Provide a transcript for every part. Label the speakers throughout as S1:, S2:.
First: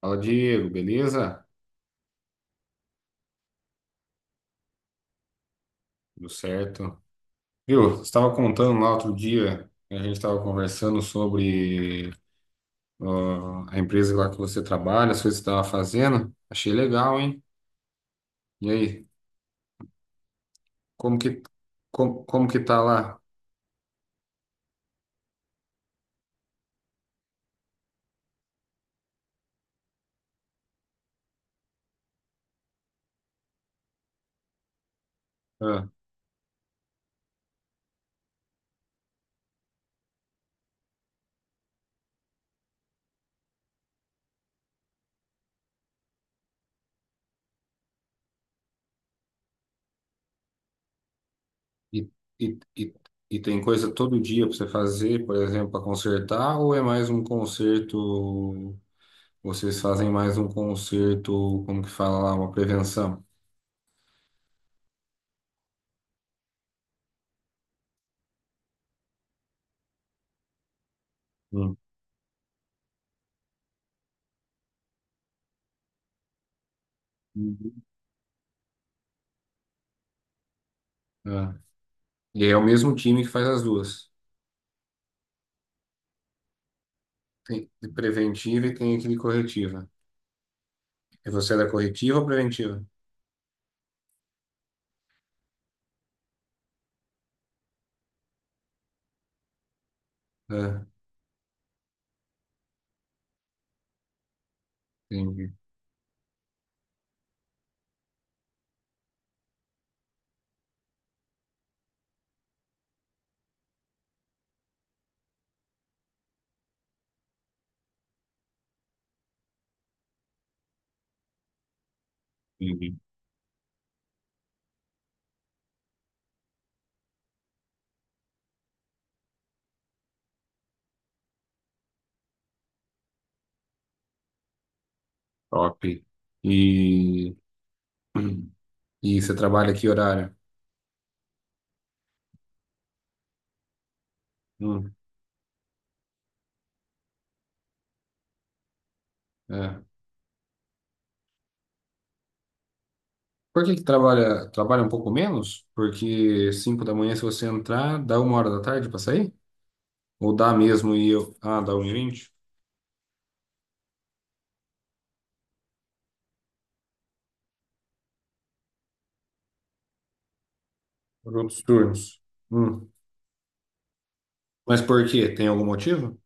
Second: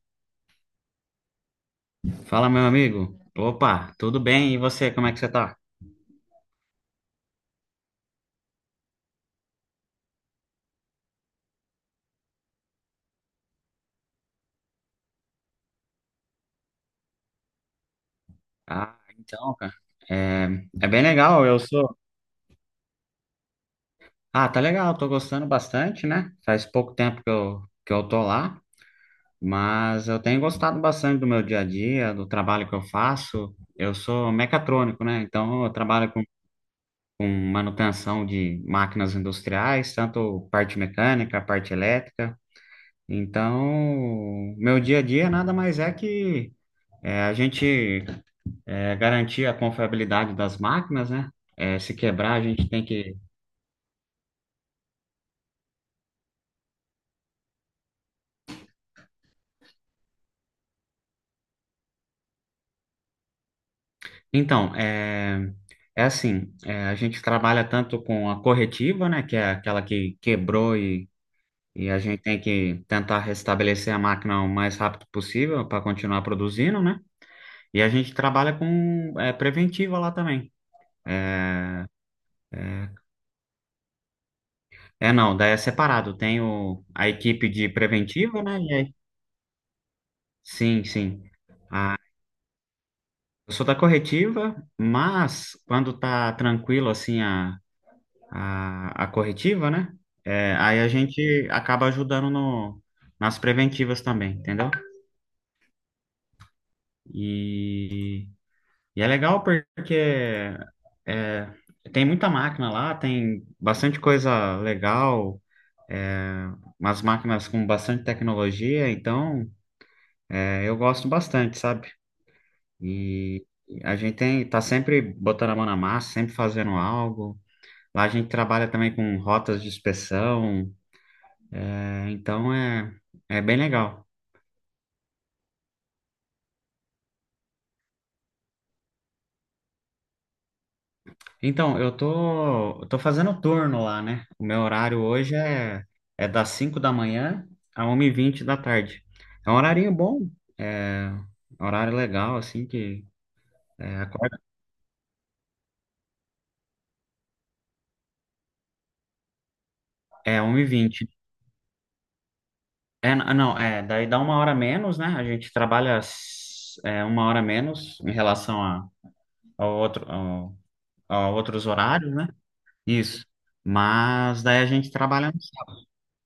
S1: Fala, Diego, beleza?
S2: Fala, meu amigo. Opa, tudo bem? E você, como é que você tá?
S1: Tudo certo. Viu, você estava contando lá outro dia, né, a gente estava conversando sobre ó, a empresa lá que você trabalha, as coisas que você estava fazendo. Achei legal, hein? E
S2: Ah,
S1: aí,
S2: então, cara. É, é bem
S1: como que,
S2: legal, eu sou.
S1: como que tá lá?
S2: Ah, tá legal, tô gostando bastante, né? Faz pouco tempo que eu tô lá, mas eu tenho gostado bastante do meu dia a dia, do trabalho que eu faço. Eu sou mecatrônico, né? Então eu
S1: Ah,
S2: trabalho com manutenção de máquinas industriais, tanto parte mecânica, parte elétrica. Então, meu dia a dia nada mais é que é, a gente garantir a confiabilidade das máquinas, né? É, se
S1: e,
S2: quebrar, a
S1: e,
S2: gente tem
S1: e,
S2: que.
S1: e tem coisa todo dia para você fazer, por exemplo, para consertar, ou é mais um conserto, vocês fazem mais um conserto, como que fala lá, uma prevenção?
S2: Então, é, é assim: é, a gente trabalha tanto com a corretiva, né? Que é aquela que quebrou e,
S1: Hum.
S2: e a gente tem que tentar restabelecer a máquina o mais rápido possível para continuar produzindo, né? E a gente trabalha com é, preventiva lá também.
S1: Uhum. E é o mesmo time que faz as duas.
S2: É, não, daí é separado: tem a equipe
S1: Tem
S2: de preventiva, né?
S1: preventiva
S2: E
S1: e
S2: aí,
S1: tem aquele corretiva.
S2: sim, sim.
S1: E você é da corretiva ou preventiva?
S2: Eu sou da corretiva, mas quando tá tranquilo assim a corretiva, né? É, aí
S1: Ah,
S2: a gente acaba ajudando no, nas preventivas também, entendeu?
S1: entendi.
S2: E, e é legal porque é, tem muita máquina lá, tem bastante coisa legal, umas máquinas com bastante tecnologia, então é, eu gosto bastante, sabe?
S1: Entendi.
S2: E a gente tá sempre botando a mão na massa, sempre fazendo algo. Lá a gente trabalha também com rotas de inspeção, é, então é bem legal.
S1: Top. E, e você trabalha que horário?
S2: Então, eu tô fazendo turno lá, né? O meu
S1: Hum,
S2: horário hoje é das 5 da manhã a 1 e vinte da tarde. É um
S1: é.
S2: horarinho bom, é um horário legal, assim, que
S1: Por que que
S2: é, acorda,
S1: trabalha um pouco menos? Porque 5 da manhã, se você entrar, dá uma hora da tarde para sair? Ou
S2: é
S1: dá mesmo e
S2: 1h20.
S1: eu. Ah, dá 1 e vinte.
S2: É, não, é, daí dá uma hora a menos, né? A gente trabalha uma hora a menos em relação ao outro, ao, a
S1: Por outros
S2: outros
S1: turnos.
S2: horários, né?
S1: Hum.
S2: Isso. Mas daí a
S1: Mas
S2: gente
S1: por quê?
S2: trabalha no
S1: Tem algum
S2: sábado.
S1: motivo?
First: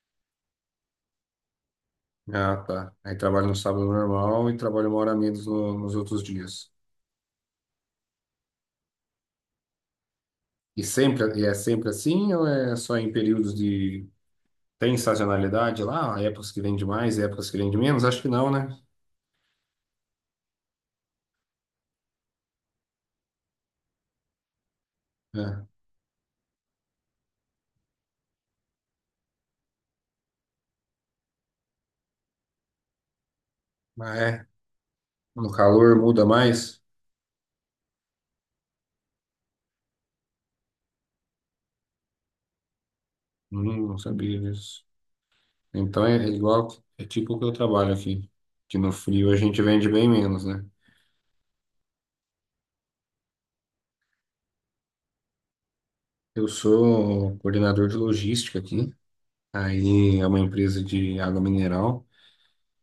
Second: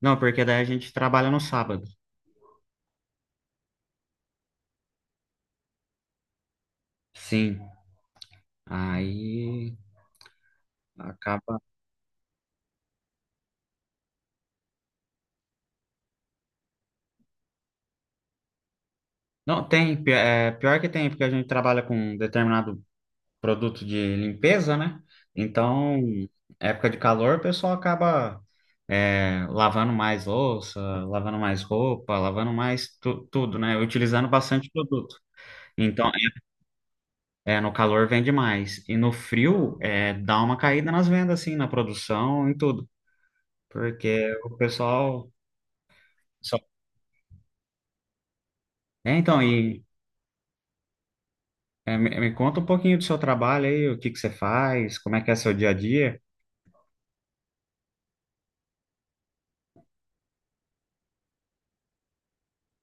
S2: Não, porque daí a gente trabalha no sábado.
S1: Ah, tá. Aí trabalho no sábado normal e trabalho uma hora a menos nos outros dias.
S2: Sim. Aí.
S1: E é
S2: Acaba.
S1: sempre assim ou é só em períodos de... Tem sazonalidade lá? Épocas que vende mais, épocas que vende menos? Acho que não, né?
S2: Não, tem. É, pior que tem, porque a gente trabalha com determinado produto de limpeza, né?
S1: É.
S2: Então, época de calor, o pessoal acaba é, lavando mais louça, lavando mais roupa, lavando mais tudo, né?
S1: Mas
S2: Utilizando
S1: é.
S2: bastante produto.
S1: No calor
S2: Então,
S1: muda mais?
S2: é, é, no calor vende mais. E no frio, é, dá uma caída nas vendas, assim, na produção, em tudo.
S1: Não
S2: Porque
S1: sabia
S2: o
S1: disso.
S2: pessoal.
S1: Então é
S2: só-
S1: igual, é tipo o que eu trabalho aqui. Que no
S2: É,
S1: frio a
S2: então,
S1: gente
S2: e.
S1: vende bem menos, né?
S2: É, me conta um pouquinho do seu trabalho aí, o que que você faz, como é que é seu dia a dia.
S1: Eu sou um coordenador de logística aqui. Aí é uma empresa de água mineral.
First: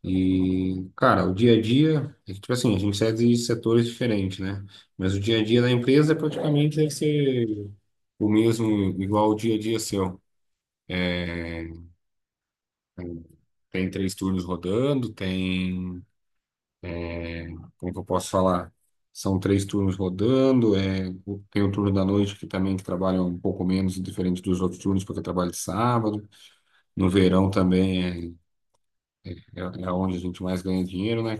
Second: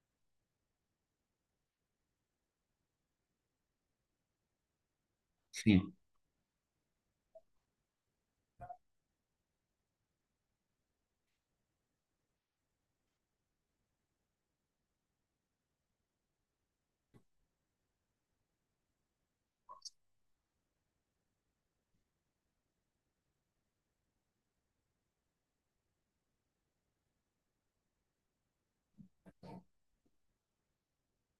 S1: E, cara, o dia a dia, é que, tipo assim, a gente sai de setores diferentes, né? Mas o dia a dia da
S2: Sim.
S1: empresa praticamente deve ser o mesmo, igual o dia a dia seu. Tem três turnos rodando, tem, como que eu posso falar? São três turnos rodando, tem o turno da noite que também que trabalha um pouco menos, diferente dos outros turnos, porque trabalha de sábado. No verão também é onde a gente mais ganha dinheiro, né?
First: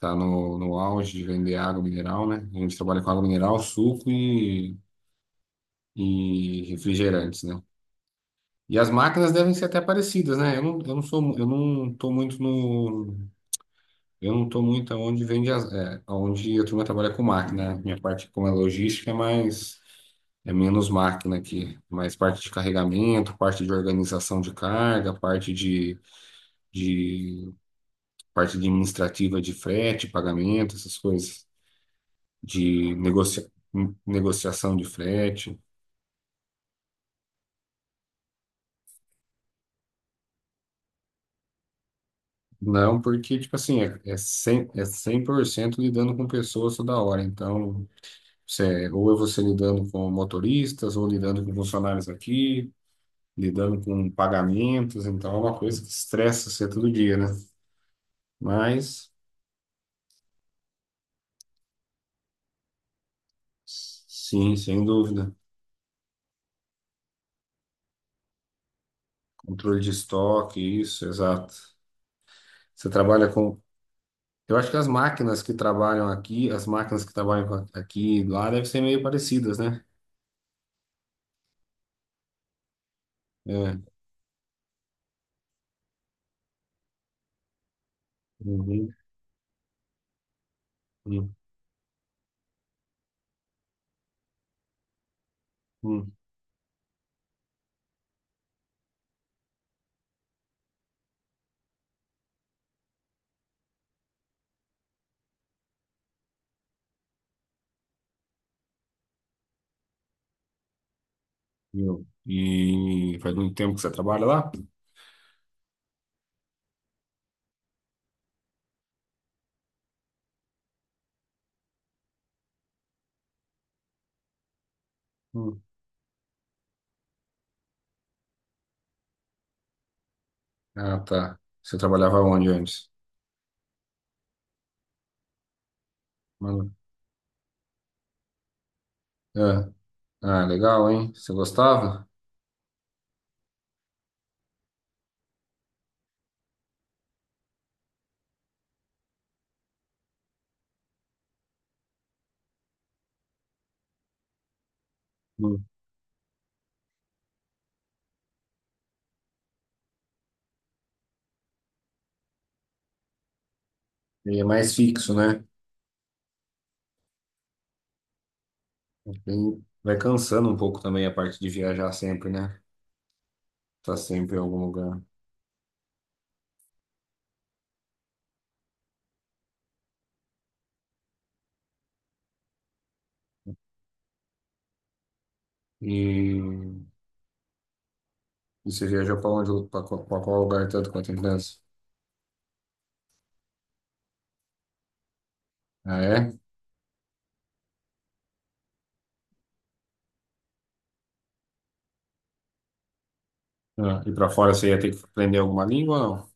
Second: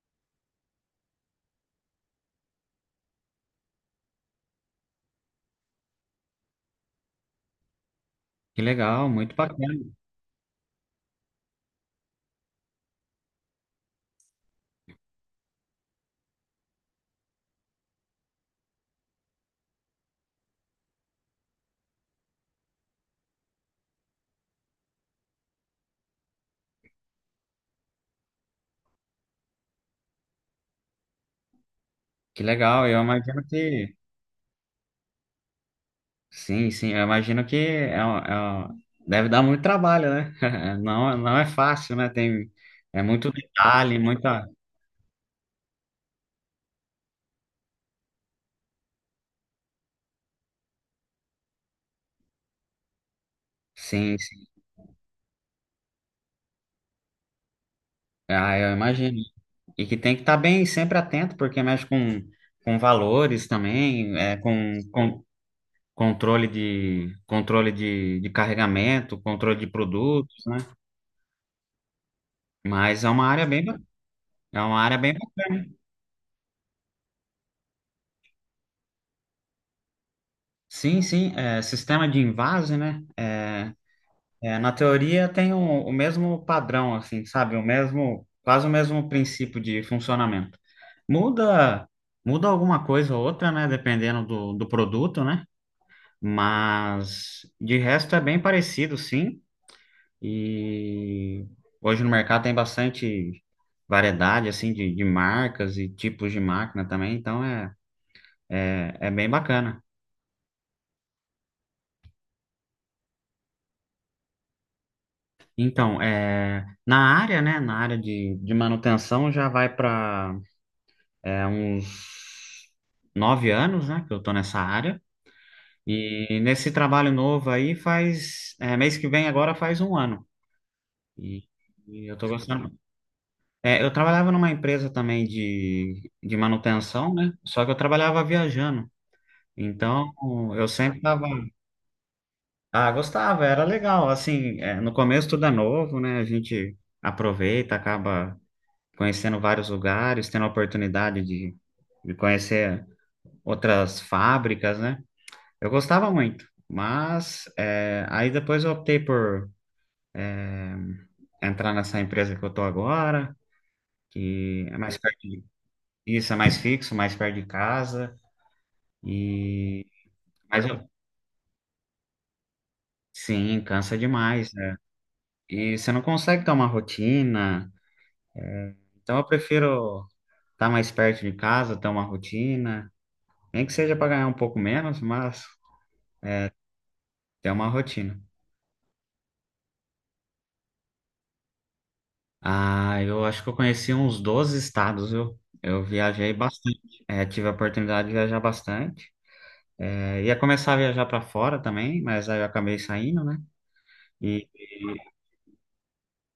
S1: Tá no auge de vender água mineral, né? A gente trabalha com água mineral, suco e refrigerantes, né?
S2: Que
S1: E as
S2: legal,
S1: máquinas
S2: muito
S1: devem ser
S2: bacana.
S1: até parecidas, né? Eu não tô muito aonde vende as, é, aonde a turma trabalha com máquina, né? Minha parte como é logística é menos máquina aqui, mais parte de carregamento, parte de organização de carga, parte de parte administrativa de frete, pagamento, essas coisas.
S2: Que legal,
S1: De
S2: eu imagino que...
S1: negociação de frete.
S2: Sim, sim, eu imagino que deve dar muito trabalho, né? Não, não é fácil, né? Tem,
S1: Não,
S2: é muito
S1: porque, tipo assim, é,
S2: detalhe,
S1: é
S2: muita...
S1: cem é 100% lidando com pessoas toda hora. Então, ou é você lidando com motoristas, ou lidando com funcionários aqui, lidando com
S2: Sim, sim.
S1: pagamentos. Então, é uma coisa que estressa você todo dia, né?
S2: Ah, eu
S1: Mas,
S2: imagino. E que tem que estar bem, sempre atento, porque mexe com valores também, é,
S1: sim,
S2: com,
S1: sem
S2: com
S1: dúvida.
S2: controle controle de carregamento, controle de
S1: Controle de
S2: produtos, né?
S1: estoque, isso, exato. Você
S2: Mas é uma
S1: trabalha
S2: área
S1: com.
S2: bem,
S1: Eu
S2: é
S1: acho que
S2: uma
S1: as
S2: área bem, ba-
S1: máquinas que trabalham aqui, as máquinas que trabalham aqui e lá devem ser meio parecidas, né?
S2: sim, sim, é, sistema de invase, né? É,
S1: É,
S2: é, na teoria tem o mesmo padrão, assim, sabe? O mesmo, quase o
S1: uhum,
S2: mesmo princípio de funcionamento.
S1: uhum,
S2: Muda, muda alguma coisa ou outra, né? Dependendo do produto, né?
S1: uhum.
S2: Mas de resto é bem parecido, sim. E hoje no mercado tem bastante variedade, assim, de marcas e tipos de máquina também, então é, é bem bacana.
S1: E faz muito tempo que você trabalha lá?
S2: Então, é, na área de manutenção já vai para uns 9 anos, né, que eu tô nessa área.
S1: Hum.
S2: E nesse trabalho novo aí faz, é, mês que vem agora faz um ano.
S1: Ah, tá.
S2: E,
S1: Você
S2: e eu
S1: trabalhava
S2: tô
S1: onde
S2: gostando.
S1: antes?
S2: É, eu trabalhava numa empresa também de
S1: Mano.
S2: manutenção, né, só que eu trabalhava viajando.
S1: Ah,
S2: Então,
S1: ah,
S2: eu
S1: legal,
S2: sempre
S1: hein?
S2: tava...
S1: Você gostava?
S2: Ah, gostava, era legal. Assim, é, no começo tudo é novo, né, a gente aproveita, acaba conhecendo vários lugares, tendo a oportunidade de conhecer outras fábricas, né?
S1: Hum.
S2: Eu gostava muito, mas é, aí depois eu optei por é, entrar nessa empresa que eu tô agora,
S1: E é
S2: que
S1: mais
S2: é mais
S1: fixo,
S2: perto
S1: né?
S2: de, isso, é mais fixo, mais perto de casa, e
S1: Vai cansando um
S2: mas
S1: pouco
S2: eu,
S1: também a parte de viajar sempre, né?
S2: sim,
S1: Tá
S2: cansa
S1: sempre em
S2: demais,
S1: algum
S2: né?
S1: lugar.
S2: E você não consegue ter uma rotina, então eu prefiro estar mais perto de casa, ter uma rotina, nem que seja para ganhar um pouco menos, mas
S1: E
S2: ter uma rotina.
S1: você viajou pra onde? Pra qual lugar tanto quanto a criança?
S2: Ah, eu acho que eu conheci uns 12 estados, viu? Eu
S1: Ah, é?
S2: viajei bastante. É, tive a oportunidade de viajar bastante. É, ia começar a viajar para fora também, mas aí eu acabei saindo, né?
S1: Ah, e pra
S2: E,
S1: fora você ia ter que aprender alguma língua ou não?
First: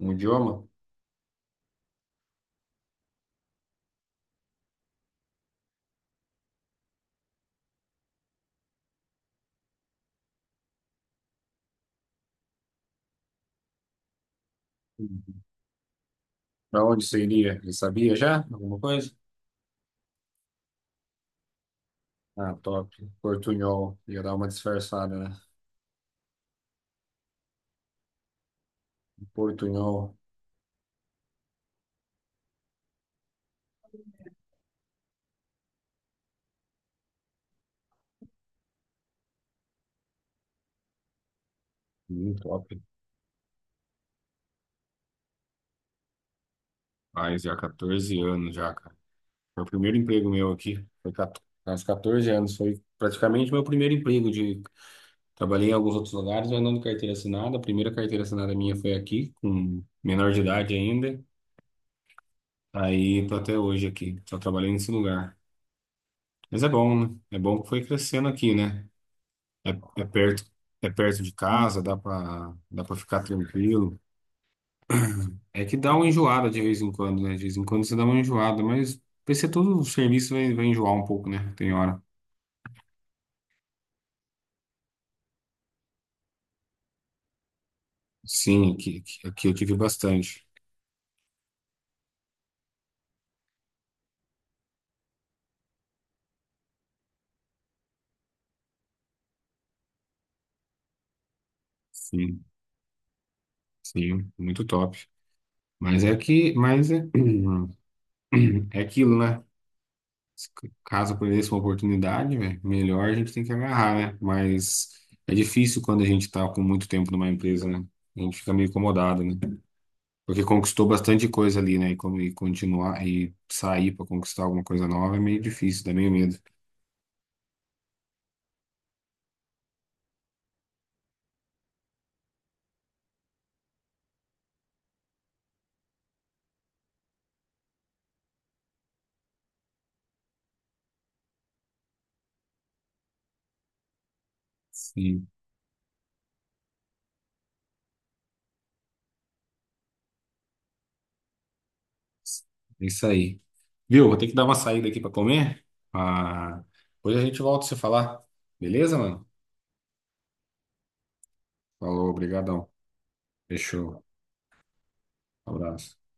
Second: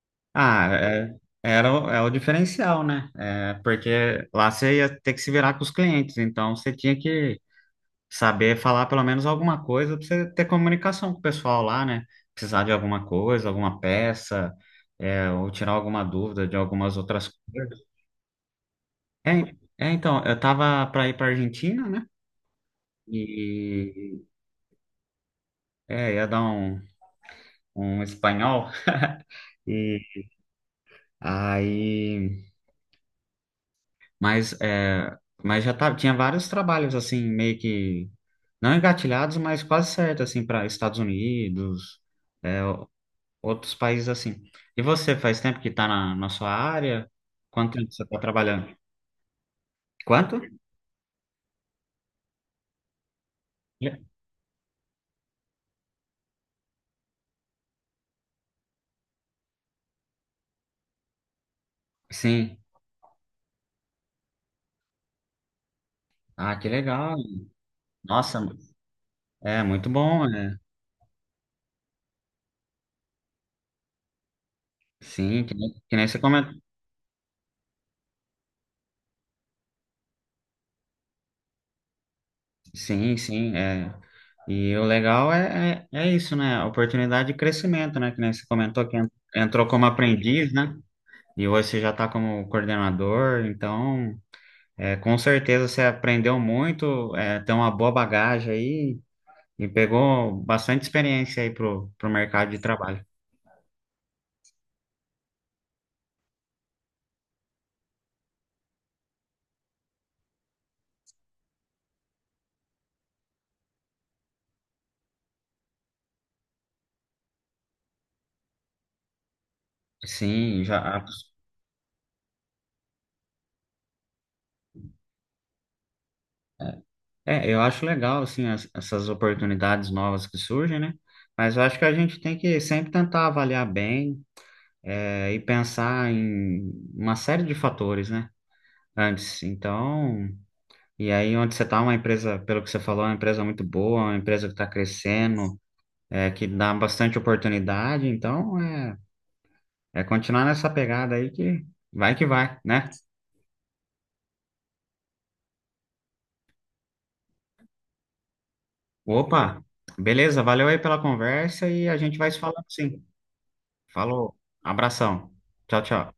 S1: Um idioma?
S2: ah, é, é o diferencial, né? É, porque lá você ia ter que se virar com os clientes, então você tinha que saber falar pelo menos alguma coisa para você ter comunicação com o pessoal lá, né? Precisar de alguma coisa, alguma peça, é, ou tirar alguma dúvida de
S1: Para
S2: algumas
S1: onde você
S2: outras
S1: iria? Ele
S2: coisas.
S1: sabia já? Alguma coisa?
S2: É, é, então, eu tava para ir para Argentina, né?
S1: Ah, top. Portunhol. Ia
S2: E
S1: dar uma disfarçada, né?
S2: é, ia dar um espanhol.
S1: Portunhol.
S2: E aí, mas é, mas já tava, tinha vários trabalhos assim meio que não engatilhados, mas quase certo assim para Estados Unidos, é,
S1: Top.
S2: outros países assim. E você faz tempo que tá na, na sua área?
S1: Faz já
S2: Quanto tempo você tá
S1: 14 anos já,
S2: trabalhando?
S1: cara. Foi o primeiro emprego
S2: Quanto?
S1: meu aqui. Foi 14, aos 14 anos. Foi praticamente meu primeiro
S2: Le-
S1: emprego de... Trabalhei em alguns outros lugares, mas não de carteira assinada. A primeira carteira assinada minha foi aqui, com menor de idade ainda.
S2: Sim.
S1: Aí tô até hoje aqui. Só trabalhei nesse lugar.
S2: Ah,
S1: Mas é
S2: que
S1: bom, né?
S2: legal.
S1: É bom que foi crescendo
S2: Nossa,
S1: aqui, né?
S2: é
S1: É,
S2: muito
S1: é
S2: bom,
S1: perto,
S2: né?
S1: é perto de casa, dá para ficar tranquilo.
S2: Sim, que
S1: É
S2: nem,
S1: que dá
S2: que
S1: uma
S2: nem você
S1: enjoada de vez em quando, né? De vez em quando você dá uma enjoada, mas vai ser todo o serviço vai enjoar um pouco, né? Tem hora.
S2: sim, sim, é. E o legal é, é isso, né? A oportunidade de crescimento, né? Que nem você
S1: Sim,
S2: comentou que
S1: aqui, aqui aqui eu
S2: entrou
S1: tive
S2: como
S1: bastante.
S2: aprendiz, né? E hoje você já está como coordenador, então é, com certeza você aprendeu muito, é, tem uma boa bagagem aí e pegou bastante experiência aí pro
S1: Sim,
S2: mercado de trabalho.
S1: sim, muito top. Mas é que, mas é, É aquilo, né? Caso apareça uma oportunidade, velho, melhor a gente tem que agarrar, né? Mas é difícil quando a gente tá com muito tempo numa empresa, né? A gente fica meio incomodado, né? Porque
S2: Sim,
S1: conquistou
S2: já.
S1: bastante coisa ali, né? E continuar e sair para conquistar alguma coisa nova é meio difícil, dá meio medo.
S2: É, eu acho legal, assim, essas oportunidades novas que surgem, né? Mas eu acho que a gente tem que sempre tentar avaliar bem é, e pensar em uma série de fatores, né? Antes. Então, e aí onde você está, uma empresa, pelo que você falou, é uma empresa muito boa, uma empresa que está
S1: Sim.
S2: crescendo, é, que dá bastante oportunidade. Então, é, é continuar nessa pegada aí que vai,
S1: É
S2: né?
S1: isso aí. Viu? Vou ter que dar uma saída aqui para comer. Ah, depois a gente volta a se falar. Beleza, mano?
S2: Opa, beleza, valeu aí pela conversa e a
S1: Falou,
S2: gente vai se falando
S1: obrigadão.
S2: sim.
S1: Fechou.
S2: Falou, abração. Tchau,
S1: Abraço.
S2: tchau.